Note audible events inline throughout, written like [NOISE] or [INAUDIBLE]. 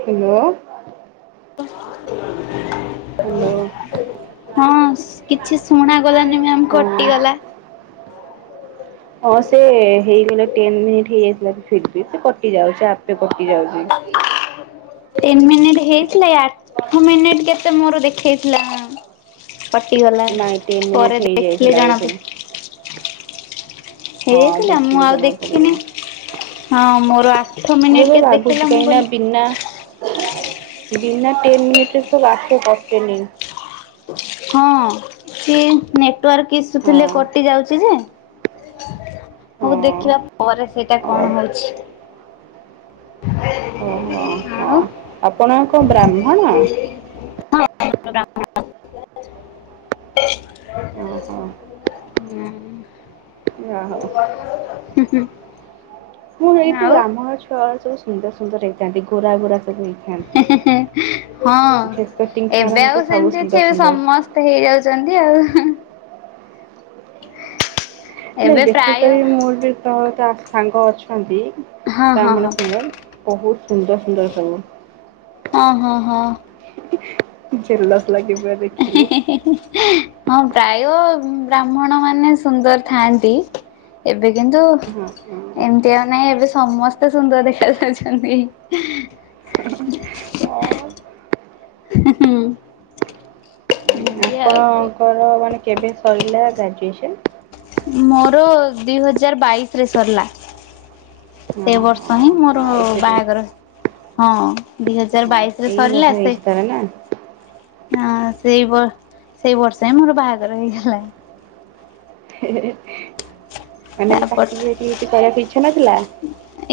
Hello. [UNINTELLIGIBLE] Hello ହଁ, କିଛି ଶୁଣା ଗଲାନି ମ୍ୟାମ୍ ହଁ। କଟିଗଲା। [UNINTELLIGIBLE] ହଁ, ସେ ହେଇଗଲେ ଟେନ୍ ମିନିଟ୍ ହେଇ ଯାଇଥିଲା, ଫିର୍ବି ସେ କଟି ଯାଉଚି ଆ ପେ କଟି ଯାଉଚି। ଟେନ୍ ମିନିଟ୍ ହେଇଥିଲା, ଏ ଆଠ ମିନିଟ୍ କେତେ ମୋର ଦେଖେଇଥିଲା। କଟିଗଲା, ନାଇଁ ଟେନ୍ ମିନିଟ୍ ପରେ ଦେଖିଲେ ହେଇଯାଇଥିଲା ବୋଧେ। ଜଣାପ ହଁ, ହେଇଯାଇଥିଲା ମୁଁ ଦେଖିଲେ ଆଉ ଦେଖିନି। ଜଣାପଡିବ। ହଁ ମୋର ଆଠ ମତେ ମିନିଟ୍ ତ କେତେ ଦେଖେଇଲା ଲାଗୁଚି, ମୁଁ କାହିଁକିନା କହିଲି ବିନା ବିନା ଟେନ୍ ମିନିଟରେ ତ ଆପେ କଟେନି। ହଁ, ସିଏ ନେଟୱାର୍କ ହଁ ଇସୁଥିଲେ କଟି ଯାଉଚି ଯେ ହଉ ଦେଖିବା ହଁ। ପରେ ସେଇଟା ଓ କଣ ହଉଛି? ଆଣୁ ଆପଣଙ୍କ କଣ ବ୍ରାହ୍ମଣ? ହଁ ଓହୋ ଯାହଉ। ମୁଁ ହେଇତି ଆଉ ବ୍ରାହ୍ମଣ ଛୁଆ ଭଳିଆ ସବୁ ସୁନ୍ଦର-ସୁନ୍ଦର ହେଇଥାନ୍ତି, ଗୋରା-ଗୋରା ସବୁ ହେଇଥାନ୍ତି। ହେଁ-ହେଁ-ହେଁ, ଫେସ୍ ହଁ, କଟିଂଠୁ ଏବେ ଆରମ୍ଭ ଆଉ କରି ସବୁ ସେମିତି ଅଛି ସୁନ୍ଦର ଏବେ ସୁନ୍ଦର। ସମସ୍ ତେ ହେଇଯାଚନ୍ତି ଆଉ, ହିଁ। ନାଇଁ ଏବେ ପ୍ରାୟ ବେଶୀକରି ମୋର ବି ତ, ତା ସାଙ୍ଗ ଅଛନ୍ତି ହଁ ହଁ ବ୍ରାହ୍ମଣ ହଁ ସାଙ୍ଗ, ବହୁତ୍ ସୁନ୍ଦର୍-ସୁନ୍ଦର୍ ସବୁ। ହଁ ହଁ ହଁ। ଜେଲସ୍ ଲାଗିିବ ଏ ହେ-ହେ-ହେ ହଁ ପ୍ରାୟ ବ୍ରାହ୍ମଣମାନେ ସୁନ୍ଦର୍ ଥାଆନ୍ତି। ଏବେ କିନ୍ତୁ ହଁ ହଁ। ଏମିତି ଆ ନାଇଁ ଏବେ ସମସ୍ତେ ସୁନ୍ଦର ଦେଖଯାଉଛନ୍ତି। ହିଁ-ହୁଁ। ଆପଣଙ୍କର ମାନେ କେବେ ସରିଲା ଗ୍ରାଜୁଏସନ୍? ମୋର ଦୁଇ ହଜାର ବାଇଶି ରେ ସରିଲା। ସେ ଓହୋ ବର୍ଷ ହିଁ ମୋର ବାଇଶରେ ବାହାଘର ହଁ। ଦିଇ ଓ ହଜାର ବାଇଶିରେ ଏଇ ବର୍ଷ ସରିଲା ସେ ହେଇଛି ତାହେଲେ ନା? ହଁ ସେଇ-ସେଇ ବର୍ ସେଇବର୍ଷ ହିଁ ମୋର ବାହାଘର ହେଇଗଲା। ହେ-ହେ-ହେ ମାନେ ତାପର ଚାକିରି ବାକିରି କିଛି କରିବାକୁ ଇଚ୍ଛା ନଥିଲା?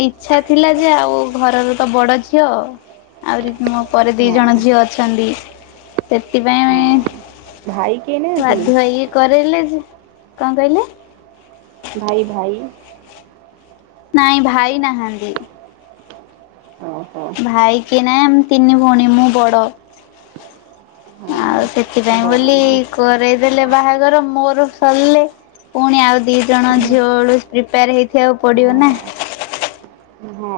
ଇଚ୍ଛା ଥିଲା ଯେ ଆଉ ଘରର ତ ବଡ ଝିଅ ଆହୁରି ମୋ ପରେ ଦି ହଁ ଜଣ ଝିଅ ଅଛନ୍ତି ହଁ। ସେଥିପାଇଁ ଭାଇ କେହି ନାହାନ୍ତି? ବାଧ୍ୟ ହେଇକି କରେଇଲେ ଯେ, କଣ କହିଲେ? ଭାଇ ଭାଇ। ନାଇଁ ଭାଇ ନାହାନ୍ତି। ଓହୋ। ଭାଇ କେହି ନାହିଁ ଆମେ ତିନି ଭଉଣୀ ମୁଁ ବଡ। ଆଉ ହଁ ସେଥିପାଇଁ ବରା ବୋଲି ନା କରେଇଦେଲେ ବାହାଘର ମୋର ସରିଲେ ପୁଣି ଆଉ ଦି ଜଣ ଝିଅବେଳୁ ପ୍ରିପେୟାର ହେଇଥିବାକୁ ପଡିବ ନା। ହଁ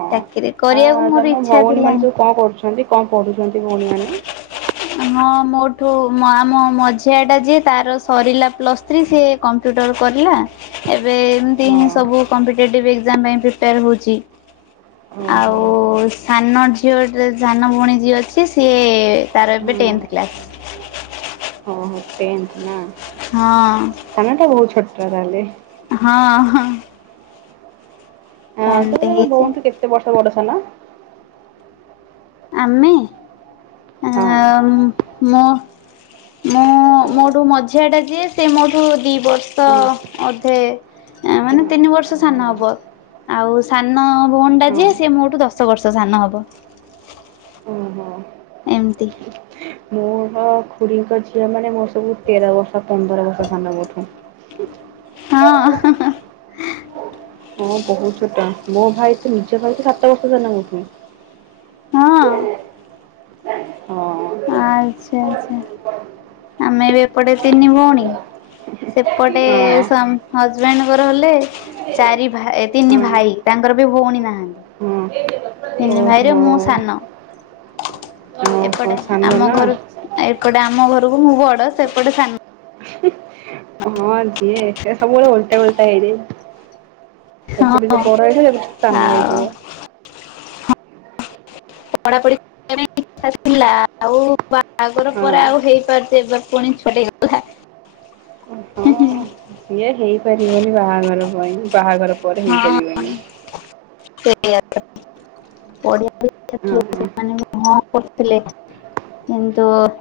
ଚାକିରି ହ କରିବାକୁ ମୋର ତମ ଇଚ୍ଛା ଥିଲା ଭଉଣୀମାନେ ହିଁ। ସବୁ କଣ କରୁଛନ୍ତି କଣ ପଢୁଛନ୍ତି ଭଉଣୀ ମାନେ? ହଁ ମୋଠୁ ଆମ ମଝିଆ ଟା ଯିଏ ତାର ସରିଲା ପ୍ଲସ୍ ଥ୍ରୀ, ସିଏ କମ୍ପ୍ୟୁଟର କରିଲା। ଏବେ ଏମତି ହଁ ହିଁ ସବୁ କମ୍ପିଟେଟିଭ୍ ଏକ୍ଜାମ୍ ପାଇଁ ପ୍ରିପେୟାର ହଉଚି। ଓହୋ ଆଉ ସାନ ଝିଅ ଯେ ସାନ ଭଉଣୀ ଯିଏ ଅଛି ସିଏ ତାର ଏବେ ହଁ ଟେନ୍ଥ କ୍ଲାସ୍। ଓହୋ ଟେନ୍ଥ ନା? ହଁ। ସାନଟା ବହୁତ୍ ଛୋଟଟା ତାହେଲେ? ହଁ-ହଁ। ସାନଟେ ତୁମେ ତମ ହେଇଛି ଭଉଣୀଠୁ କେତେ ବର୍ଷ ବଡ ସାନ? ଆମେ ହଁ ଆଉ ମୁଁ ମୁଁ ମୋଠୁ ମଝିଆଟା ଯିଏ ସେ ମୋଠୁ ଦୁଇ ବର୍ଷ ହଁ ଅଧେ ହଁ ମାନେ ତିନି ବର୍ଷ ସାନ ଓହୋ ହବ। ଆଉ ସାନ ଭଉଣୀଟା ହଁ। ଯିଏ ସିଏ ମୋଠୁ ଦଶ ବର୍ଷ ସାନ ହବ। ଓହୋ ଏମତି। ମୋର ଖୁୁଡିଙ୍କ ଝିଅ ମାନେ ମୋର ସବୁ ତେର ବର୍ଷ ପନ୍ଦର ବର୍ଷ ସାନ ମୋଠୁ। ହଁ। ହଁ ବହୁତ ଛୋଟ ମୋ ଭାଇ ତ ନିଜ ଭାଇ ତ ସାତ ବର୍ଷ ସାନ ମୋଠୁ ହଁ। ହଁ। ଆଚ୍ଛା ଆଚ୍ଛା ଆମେ ବି ଏପଟେ ତିନି ଭଉଣୀ। ସେପଟେ ହଁ ସ୍ଵା ହଜବେଣ୍ଡଙ୍କର ହେଲେ ଚାରି ଭାଇ ତିନି ଭାଇ ତାଙ୍କର ବି ଭଉଣୀ ନାହାନ୍ତି। ହୁଁ। ତିନି ଭାଇରେ ମୁଁ ସାନ ଓହୋ ଏପଟେ ସାନ ଆମ ନା ଘରୁ ଏପଟେ ଆମ ଘରକୁ ମୁଁ ବଡ ସେପଟେ ସାନ। [INAUDIBLE] ହଁ ଯିଏ ସେ ସବୁବେଳେ ଓଲଟା ଓଲଟା ହେଇଯାଏ ଏପଟେ ହଁ। ଯିଏ ବଡ଼ ହେଇଯିବ ସାନ ଆଉ ହେଇଯିବ। [INAUDIBLE] ହଁ [INAUDIBLE] ହଁ। [INAUDIBLE] ହଁ [INAUDIBLE] ହଁ [INAUDIBLE] ହଁ [INAUDIBLE]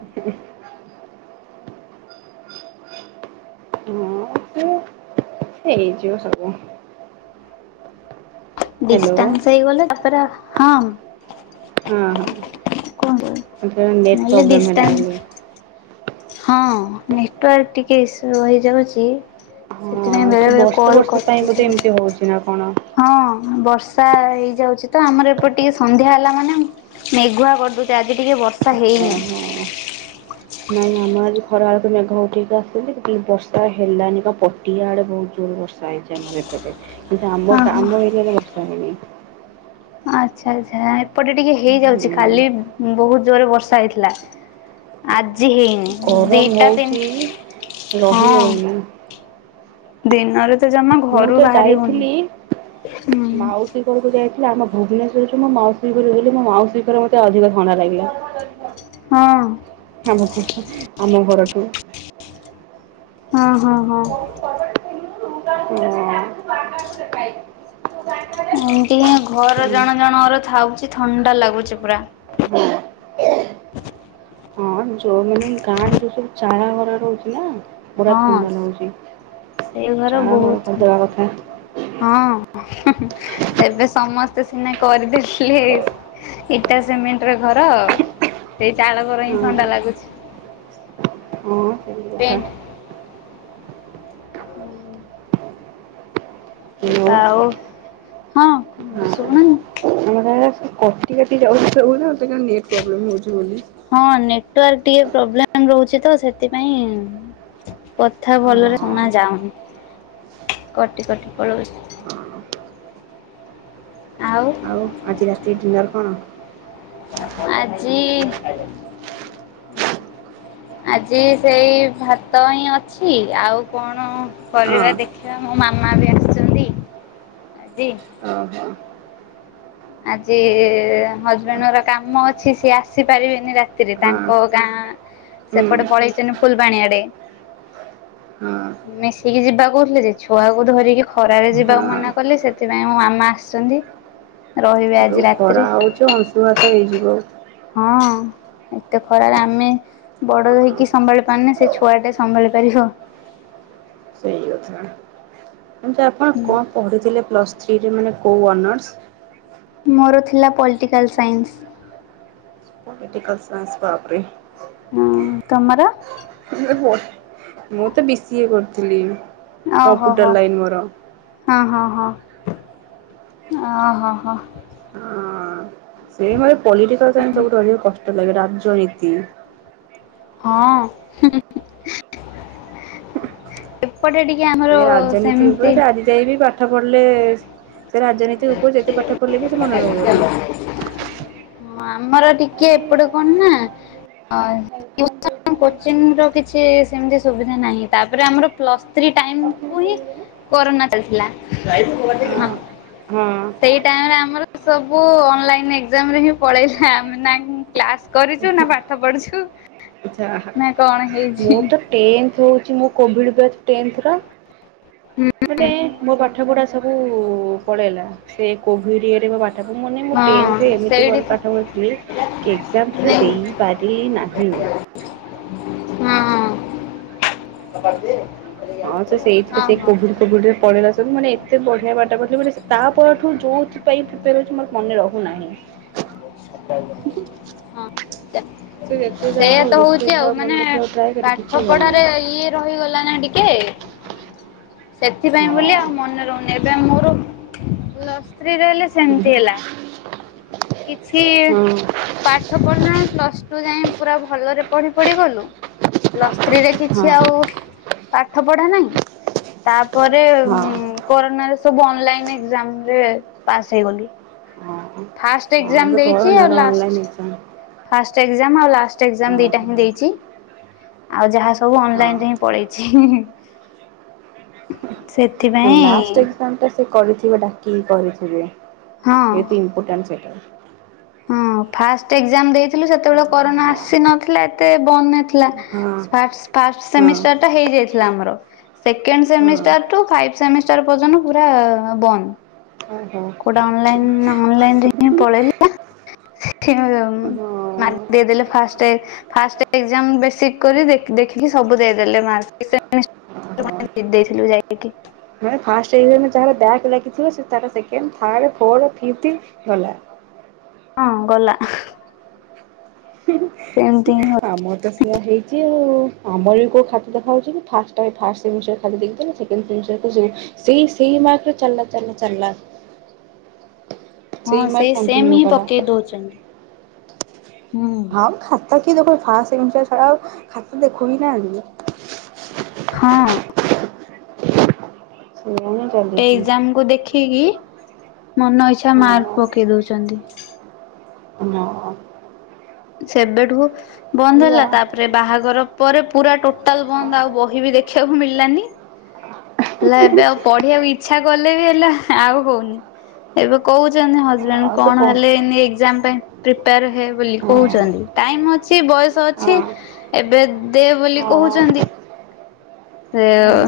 ହଁ [INAUDIBLE] ହ୍ୟାଲୋ। [INAUDIBLE] [INAUDIBLE] କୁହନ୍ତୁ ମୁଁ କହିଲି ଡିଷ୍ଟାନ୍ସ [INAUDIBLE] [INAUDIBLE] ହଁ ସେ ବର୍ଷ ବର୍ଷ ପାଇଁ ବୋଧେ ଏମିତି ହଉଛି ନା କଣ [INAUDIBLE] [INAUDIBLE] [INAUDIBLE] ଓହୋ। [INAUDIBLE] [INAUDIBLE] ହଁ ହଁ [INAUDIBLE] ହୁଁ [INAUDIBLE] [INAUDIBLE] ଗରମ ହଉଛି ରହି ହଉନି [INAUDIBLE] ମୁଁ ତ ଯାଇଥିଲି [INAUDIBLE] [INAUDIBLE] [INAUDIBLE] [INAUDIBLE] [INAUDIBLE] [INAUDIBLE] [INAUDIBLE] [INAUDIBLE] ହଁ। [INAUDIBLE] ହଁ ସେଇ ଘର ବହୁତ [INAUDIBLE] [INAUDIBLE] ହଁ [INAUDIBLE] [INAUDIBLE] [INAUDIBLE] [INAUDIBLE] ହ୍ୟାଲୋ [INAUDIBLE] [INAUDIBLE] [INAUDIBLE] [INAUDIBLE] ହଁ [INAUDIBLE] ହଁ [INAUDIBLE] [INAUDIBLE] ଆଜି ଆଜି ସେଇ ଭାତ ହିଁ ଅଛି, ଆଉ କଣ ହଁ କରିବା ଦେଖିଆ ମୋ ମାମା ବି ଆସିଚନ୍ତି ଆଜି। ଓହୋ, ଆଜି ହଜବେଣ୍ଡ ଙ୍କର କାମ ଅଛି ସିଏ ଆସିପାରିବେନି ରାତିରେ, ହଁ ତାଙ୍କ ଗାଁ ହୁଁ ସେପଟେ ପଳେଇଚନ୍ତି ଫୁଲବାଣୀ ଆଡ଼େ। ହଁ। ମିଶିକି ଯିବା କହୁଥିଲେ ଯେ, ଛୁଆକୁ ଧରିକି ଖରାରେ ଯିବାକୁ ମନା ହଁ। କଲେ ସେଥିପାଇଁ ମୋ ମାମା ଆସିଛନ୍ତି। ରହିବେ ଆ ଯୋଉ ଖରା ହଉଛି ଅଂଶୁଘାତ ହେଇଯିବ। ହଁ। ଏତେ ଖରାରେ ଆମେ ବଡ ହେଇକି ସମ୍ଭାଳି ପାରୁନେ, ସେ ଛୁଆଟା ସମ୍ଭାଳି ପାରିବ। ସେଇ କଥା, କିନ୍ତୁ ଆପଣ କଣ ପଢ଼ୁଥିଲେ ପ୍ଲସ୍ ଥ୍ରୀରେ ମାନେ କୋଉ ଅନର୍ସ? ମୋର ଥିଲା ପଲିଟିକାଲ୍ ସାଇନ୍ସ। ପଲଟାକାଲ ସାଇନ୍ସ ବାବରେ। ହଁ ତମର? [UNINTELLIGIBLE] ମୁଁ ତ ବି ସିଏ କରିଥିଲି। ଓହୋ କମ୍ପ୍ୟୁଟର ହୋ। ଲାଇନ୍ ମୋର। ହଁ, ହଁ, ହଁ, ଓ ହୋ, ହୋ। ହଁ ସେଇ ଭଳି ପଲିଟିକାଲ୍ ସାଇନ୍ସ ସବୁଠୁ ଅଧିକ କଷ୍ଟ ଲାଗେ ରାଜନୀତି। ହଁ। ଏପଟେ ଟିକେ ଆମର ଏ ରାଜନୀତି ଉପରେ ସେମତି ଆଜି ସେ ବି ପାଠ ପଢିଲେ ସେ ରାଜନୀତି ଉପରେ ଯେତେ ପାଠ ପଢ଼ିଲେ ବି ସେ ମନେ ରହିବନି। ହଁ ଆମର ଟିକେ ଏପଟେ କଣ ନା ଅ, [INAUDIBLE] କୋଚିଂ ର କିଛି ସେମିତି ସୁବିଧା ନାହିଁ, ତାପରେ ଆମର ପ୍ଲସ୍ ଥ୍ରୀ ଟାଇମ୍ କୁ ହିଁ କରୋନା ଚାଲିଥିଲା ହଁ। ହଁ। ସେଇ ଟାଇମ୍ ରେ ଆମର ସବୁ ଅନଲାଇନ୍ ଏକ୍ଜାମ୍ ରେ ହିଁ ପଳେଇଲା, ଆମେ ନାନ୍ କ୍ଲାସ୍ କରିଛୁ ନା ପାଠ ପଢୁଛୁ। ଯାହା ନା କଣ ହେଇଛି ମୋଟ ଟେନ୍ଥ ହଉଛି ମୋ କୋଭିଡ୍ ବେଚ୍ ଟେନ୍ଥ ର ମାନେ ମୋ ପା ଠ ପଢା ସବୁ ପଳେଇଲା, ସେ କୋଭିଡ ଇଏରେ ମୋ ପା ଠ ମୁଁ ମାନେ ମୁଁ ହଁ ଟେନ୍ଥରେ ଏମିତି ସେଇଠି ଭଲ ତ ପାଠ ପଢ଼ିଥିଲି। କି ଏକ୍ଜାମ୍ ତ ନାଇଁ ଦେଇ ହିଁ ପାରିଲି ନାହିଁ। ହଁ। ହଁ ସେ ସେଇଠୁ ତ ହଁ ସେଇ ହଁ କୋଭିଡ ଫୋବିଡ୍ ରେ ପଳେଇଲା ତ ମୁଁ ମାନେ ଏତେ ବଢିଆ ପାଠ ପଢିଥିଲେ ମାନେ ସେ ତା ପରଠୁ ଯୋଉଥି ପାଇଁ ପ୍ରିପେୟାର୍ ହଉଛି ମୋର ମନେ ରହୁ ନାହିଁ। ସେ ଯେତେ [INAUDIBLE] ଯାହା ସେଇଆା ହଉ ତ ଯେତେ ହଉଛି ଆଉ ଯାହା ମନେ ମାନେ ରଖିବାକୁ ଟ୍ରାଏ କରେ ପାଠ କିଛି ହଉନି। ପଢାରେ ଇଏ ରହିଗଲା ନା ଟିକେ ସେଥିପାଇଁ ହଁ ବୋଲି ଆଉ ମନେ ରହୁ ଏବେ ମୋର ପ୍ଲସ୍ ଥ୍ରୀ ରେ ହେଲେ ଉଁ, ହୁଁ। କିଛି ପାଠ ପଢିନେ ପ୍ଲସ୍ ଟୁ ଯାଏଁ ପୁରା ଭଲରେ ପଢି ପଢି ଗଲୁ ପ୍ଲସ୍ ଥ୍ରୀରେ କିଛି ହଁ ଆଉ ପାଠ ପଢା ନାହିଁ। ତାପରେ ହଁ ଉଁ, କୋରୋନା ରେ ସବୁ ଅନଲାଇନ୍ ଏକ୍ଜାମ୍ ରେ ପାସ୍ ହେଇଗଲୁ। ହଁ ଫାଷ୍ଟ ହଁ ଏଜ୍ଜାମ୍ ଯୋଉ ଦେଇଚି କହନା ଆଉ online last. Exam first exam ଆଉ ଲାଷ୍ଟ ଏଜ୍ଜାମ୍ ଦିଟା ହିଁ ହଁ ଦେଇଚି। ଆଉ ଯାହା ସବୁ ଅନଲାଇନ୍ ହଁ। ଯାଏଁ ପଳେଇଛି। ସେ ହଁ ଲାଷ୍ଟ ଏଜ୍ଜାମ୍ ଟା ସେ କରିଥିବେ ଡାକି କରିଥିବେ। ଯେହେତୁ ଇନ୍ପୋଟାଣ୍ଟ ସେଟା। ହୁଁ ଫାଷ୍ଟ ଏଜ୍ଜାମ୍ ଦେଇଥିଲୁ ସେତେବେଳେ କରୋନା ଆସି ନଥିଲା ଏତେ ବନ୍ଦ ନଥି ଲା। ହଁ ଫାଷ୍ଟ ଫାଷ୍ଟ ହଁ ସେମିଷ୍ଟାର ଟା ହେଇଯାଇଥିଲା ଆମର। ସେକେଣ୍ଡ ସେମିଷ୍ଟାର ହଁ। ଠୁ ଫାଇଫ୍ ସେମିଷ୍ଟାର ପର୍ଯ୍ୟନ୍ତ ପୁରା ବନ୍ଦ। ହଁ ହଁ। କୋଉଟା ଅନଲାଇନ୍ ଅନଲାଇନ୍ ରେ ହିଁ ପଳେଇଲେ। ଓହୋ ଓହୋ [UNINTELLIGIBLE] ଦେଇଦେଲେ ଫାଷ୍ଟ ଫାଷ୍ଟ ଏଜ୍ଜାମ୍ ବେସିକ୍ କରି ଦେଖିକି ସବୁ ଦେଇଦେଲେ ମାର୍କ। ସେମି ଓହୋ। [UNINTELLIGIBLE] ଦେଇଥିଲୁ ଯାଇକି। ମାନେ ଫାଷ୍ଟ ଏଜ୍ଜାମ୍ ରେ ଯାହାର ବ୍ୟାକ୍ ଲାଗିଥିବ ସେ ତାର ସେକେଣ୍ଡ, ଥାର୍ଡ, ଫୋର, ଫିଫ୍ଥି ଗଲା। ହଁ ଗଲା ସେମତି ଆମର ତ ସେଇଆ ହେଇଚି ଆଉ। ଆମର ବି କୋଉ ଖାତା ଦେଖା ହଉଚି କି। ଫାଷ୍ଟ ଟାଇମ୍ ଫାଷ୍ଟ ସେମିଷ୍ଟର୍ ଖାଲି ଦେଖିଦେଲେ [UNINTELLIGIBLE] ସେଇ ସେଇ ମାର୍କ ରେ ଚାଲିଲା ଚାଲିଲା ଚାଲିଲା। ହଁ ମାର୍କ ସେଇ ସେମ୍ କଣ୍ଟିନ୍ୟୁ ହିଁ କଲା। ପକେଇ ଦଉଛନ୍ତି। ହୁଁ। ଆଉ ଖାତା କିଏ ଦେଖ ଫାଷ୍ଟ ସେମିଷ୍ଟର୍ ଛଡ଼ା ଖାତା ଦେଖୁ ବି ନାହାଁନ୍ତି ବି। ହଁ। କେଇଜାଣି। ଟେ ଏଜ୍ଜାମ୍ କୁୁ ଦେଖିକି ମନ ଇଚ୍ଛା ମାର୍କ ହଁ ପକେଇ ଦଉଚନ୍ତି। [UNINTELLIGIBLE] ସେବେଠୁ ବନ୍ଦ ସେଇଆ ହେଲା। ତା ତାପରେ ବାହାଘର ପରେ ପୁରା ଟୋଟାଲ୍ ବନ୍ଦ। ଆଉ ବହି ବି ଦେଖିବାକୁ ମିଳିଲାନି। ହେଲେ ଏବେ ଆଉ ପଢିବାକୁ ଇଚ୍ଛା କଲେ ବି ହେଲା ଆଉ ହଉନି। ଏବେ କହୁଛନ୍ତି ହଜବେଣ୍ଡ ଆଉ ତୁ କଣ କହ ହେଲେ ଏଇନେ ଏଜ୍ଜାମ୍ ପାଇଁ ପ୍ରିପେୟାର ହେ ବୋଲି। ହଁ କହୁଛନ୍ତି। ଟାଇମ୍ ଅଛି ବୟସ ହଁ ଅଛି। ଏବେ ଦେ ବୋଲି ହଁ କହୁଛନ୍ତି। ସେ ହୁଁ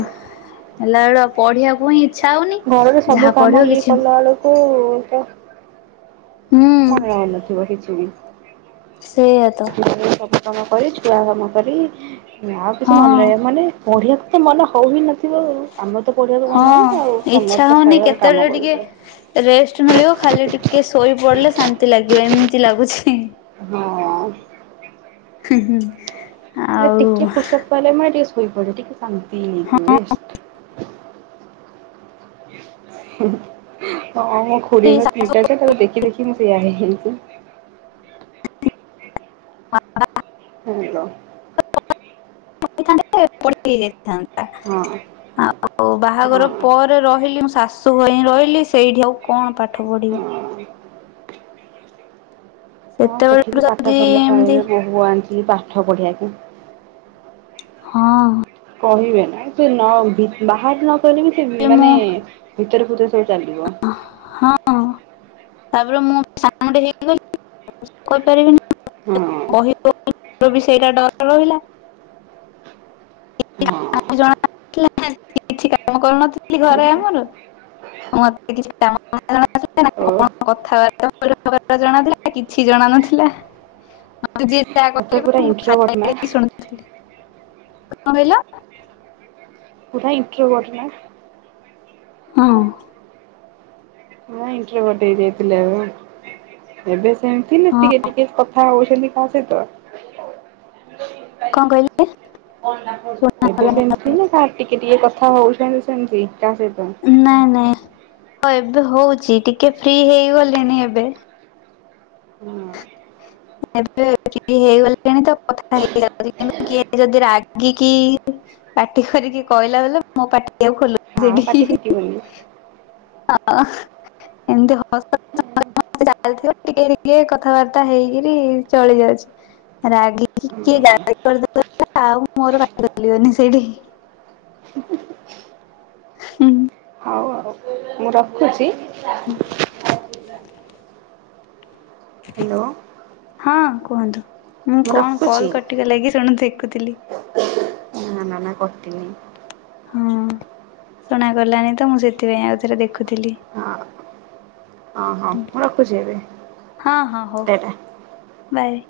ହେଲା ବେଳୁ ପଢିବାକୁ ହିଁ ଇଚ୍ଛା ହଉନି। ଘରରେ ସବୁ ଯାହା କାମ ପଢିବ ଇଏ କିଛି କଲା ବେଳକୁ ତ ହୁଁ ମନେ ରହୁନଥିବ କିଛି ବି। ସେଇଆ ତ। ସବୁ କାମ କରି ଛୁଆ କାମ କରି, ଆଉ କିଛି ମନେ ହଁ। ରହିବ ମାନେ ପଢ଼ିଆକୁ ତ ମନ ହଉ ହି ନଥିବ। ଆମର ତ ପଢିବାକୁ ମନ ହଁ ହଉନି ଆଉ ତମର ଇଚ୍ଛା ତ ହଉନି ଛାଡ କାମ କେତେବେଳେ କରୁଚ। ଟିକେ ରେଷ୍ଟ ମିଳିବ ଖାଲି ଟିକେ ଶୋଇ ପଡ଼ିଲେ ଶାନ୍ତି ଲାଗିବ। ଏମିତି ଲାଗୁଛି। ହଁ। ହୁଁ ହୁଁ। ଆଉ ଟିକେ ଫୁର୍ସତ ପାଇଲେ ମେ ଟିକେ ଶୋଇପଡେ। ଟିକେ ଶାନ୍ତି ହଁ ହେଇଯିବ। ରେଷ୍ଟ୍ ହଁ ମୋ ଖୁୁଡିଙ୍କ ତିନି ଟା ଛୁଆ ତାକୁ ଦେଖି ଦେଖି ମୁଁ ସେଇଆ ହେଇଚି। ହଁ [UNINTELLIGIBLE] [UNINTELLIGIBLE] ହେଇ ଯାଇଥାନ୍ତା। ହଁ। ଆଉ ଓ ହଁ ବାହାଘର ପରେ ରହିଲି ମୁଁ ଶାଶୂଘରେ ହିଁ ରହିଲି, ସେଇଠି ଆଉ କଣ ପାଠ ପଢିବି? ହଁ। ହଁ ସେଠି ସେତେବେଳରୁ ବି ପାଠ ଯଦି ପଢିଲେ ଏମତି କହିବେ, ବୋହୂ ଆଣିିଥିଲି ପାଠ ପଢିବା ପାଇଁ। ହଁ। କହିବେ ନା ସେ ନ ବାହାରେ ନକହିଲେ ବି ସେ ମୁଁ ମାନେ ଭିତରେ ଭିତରେ ସବୁ ଚାଲିବ। ହଁ। ତାପରେ ମୁଁ [UNINTELLIGIBLE] ହଁ କହିବ। [UNINTELLIGIBLE] ବି ସେଇଟା ଡର ରହିଲା। ହଁ। [UNINTELLIGIBLE] କିଛି କାମ କରୁନଥିଲି ଘରେ ଆମର ମତେ କିଛି କାମ ଓ [UNINTELLIGIBLE] କଣ କଥାବାର୍ତ୍ତା [UNINTELLIGIBLE] ଜଣାଥିଲା କିଛି ଜଣା ନଥିଲା ମତେ ଯିଏ ଯାହା ମତେ କହିଲେ ପୁରା ବି ମୁଁ ଇଣ୍ଟ୍ରୋଭଟ୍ ନା ସାଇଲେଣ୍ଟ ହେଇ ଶୁଣୁଥିଲି। କଣ କହିଲ? [UNINTELLIGIBLE] ହଁ। ହଁ ଇଣ୍ଟରଭଟ ହେଇ ଯାଇଥିଲେ ଆମେ। ଏବେ ସେମତି ହଁ ଟିକେ ଟିକେ କଥା ହଉଛନ୍ତି କାହା ସହିତ କଣ କହିଲେ? ଏବେ ଶୁଣାଗଲାନି। ସେମତି ନା କାହା ଟିକେ ଟିକେ କଥା ହଉଛନ୍ତି ସେମତି କାହା ସହିତ? ନାଇଁ ନାଇଁ, ହଁ ଏବେ ହଉଛି ଟିକେ ଫ୍ରି ହେଇଗଲିଣି ଏବେ। ହଁ ଏବେ ଫ୍ରି ହେଇଗଲେଣି ତ କଥା ହେଇଗଲା ପରେ କିନ୍ତୁ କିଏ ଯଦି ରାଗିକି ପାଟି କରିକି କହିଲା ବୋଲେ ମୋ ପାଟି ଆଉ ଖୋଲୁନି ଆଉ ପାଟି ସେଠି। ଫିଟିବନି [INAUDIBLE] ଏମତି କଥାବାର୍ତ୍ତା ଚାଲିଥିବ ଟିକେ ଟିକେ କଥାବାର୍ତ୍ତା ସେଟା ହେଇକିରି ଚଳି ଯାଉଛି। ରାଗିକି କିଏ ଗାଳି କରିଦେବ ବୋଲେ ଆଉ ମୋର ପାଟି ଖୋଲିବନି ସେଇଠି। ହୁଁ। ହଉ ଆଉ ମୁଁ ରଖୁଛି? ହୁଁ। ହ୍ୟାଲୋ ହଁ କୁହନ୍ତୁ। ମୁଁ କଣ କଲ କଟି ଗଲାକି ଶୁଣ ଦେଖୁଥିଲି। ନାଁ ନାଁ କଟିନି। ହଁ ଶୁଣାଗଲାନି ତ ମୁଁ ସେଥିପାଇଁ ଆଉ ଥରେ ଦେଖୁଥିଲି। ହଁ ହଁ ହଁ ମୁଁ ରଖୁଛି ଏବେ, ହଁ ହଁ ହଉ ଟା ଟା। ବାଏ।